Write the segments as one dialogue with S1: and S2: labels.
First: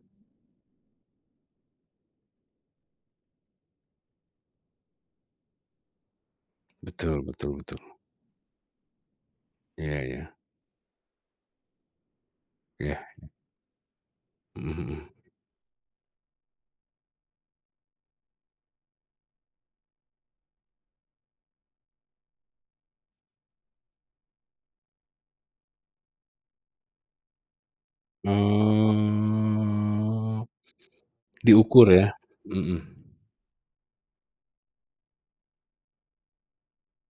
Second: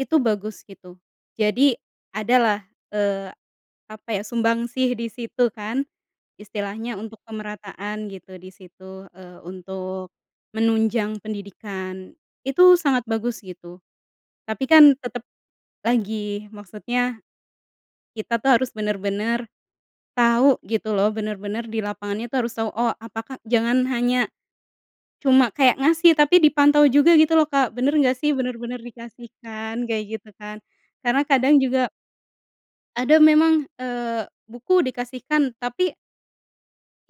S1: Itu bagus gitu. Jadi adalah, eee, apa, ya, sumbangsih di situ, kan. Istilahnya untuk
S2: Betul betul betul.
S1: pemerataan gitu di situ, eee,
S2: Iya
S1: untuk
S2: iya.
S1: menunjang pendidikan. Itu sangat
S2: Iya.
S1: bagus gitu. Tapi,
S2: Heeh
S1: kan,
S2: heeh.
S1: tetep lagi maksudnya kita, tuh, harus bener-bener tahu gitu, loh, bener bener di lapangan itu harus tahu, oh, apakah jangan hanya cuma kayak ngasih tapi dipantau juga gitu, loh, Kak, bener nggak, sih? Bener-bener dikasihkan kayak gitu,
S2: Oh,
S1: kan, karena kadang juga
S2: diukur, ya? Mhm.
S1: ada memang, eee, buku dikasihkan tapi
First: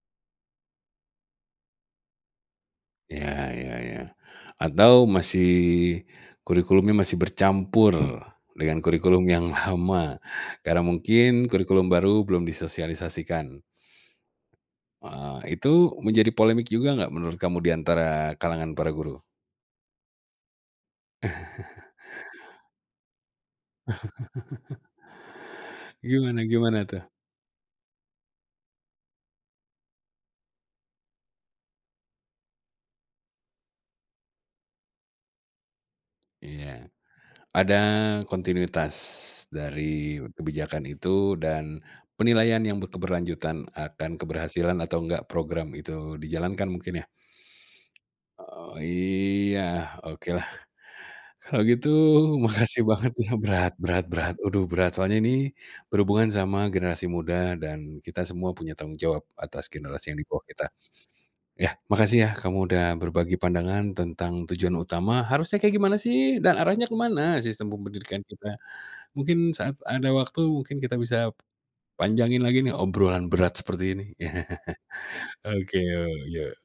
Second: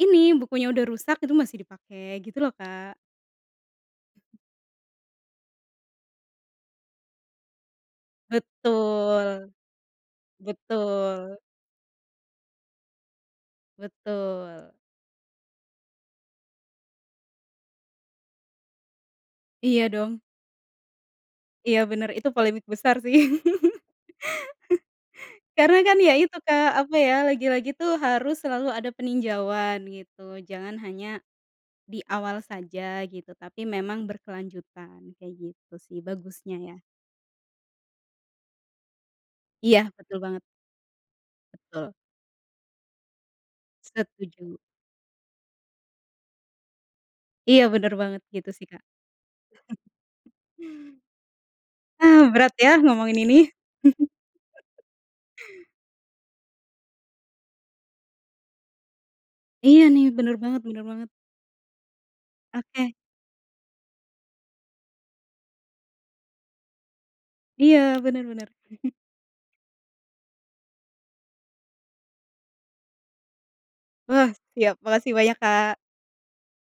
S1: ini, bukunya udah rusak itu masih dipakai gitu, loh, Kak.
S2: Iya iya iya, atau masih kurikulumnya masih bercampur dengan kurikulum yang
S1: Betul,
S2: lama, karena
S1: betul.
S2: mungkin kurikulum baru belum disosialisasikan.
S1: Betul.
S2: Heeh, itu menjadi polemik juga nggak menurut kamu di antara kalangan para guru?
S1: Iya dong. Iya bener. Itu polemik besar, sih. Karena, kan, ya, itu
S2: Gimana
S1: Kak,
S2: gimana,
S1: apa,
S2: tuh?
S1: ya, lagi-lagi, tuh, harus selalu ada peninjauan gitu, jangan hanya di awal saja, gitu. Tapi memang berkelanjutan, kayak gitu, sih, bagusnya, ya.
S2: Iya. Ada kontinuitas
S1: Iya, betul
S2: dari
S1: banget.
S2: kebijakan itu dan
S1: Betul.
S2: penilaian yang be keberlanjutan akan
S1: Setuju.
S2: keberhasilan atau enggak program itu dijalankan mungkin, ya?
S1: Iya bener banget gitu, sih,
S2: Oh,
S1: Kak.
S2: iya, okelah. Kalau gitu
S1: Ah, berat, ya,
S2: makasih banget
S1: ngomongin
S2: ya,
S1: ini.
S2: berat berat berat, aduh, berat, soalnya ini berhubungan sama generasi muda dan kita semua punya tanggung jawab atas
S1: Iya, nih,
S2: generasi yang di
S1: bener
S2: bawah
S1: banget
S2: kita.
S1: bener banget.
S2: Ya, makasih, ya, kamu udah
S1: Oke.
S2: berbagi pandangan tentang tujuan utama, harusnya kayak gimana, sih? Dan arahnya ke mana sistem
S1: Iya
S2: pendidikan
S1: bener bener.
S2: kita? Mungkin saat ada waktu mungkin kita bisa panjangin lagi, nih, obrolan berat seperti ini.
S1: Wah, siap. Makasih banyak Kak.
S2: Oke, yuk yuk.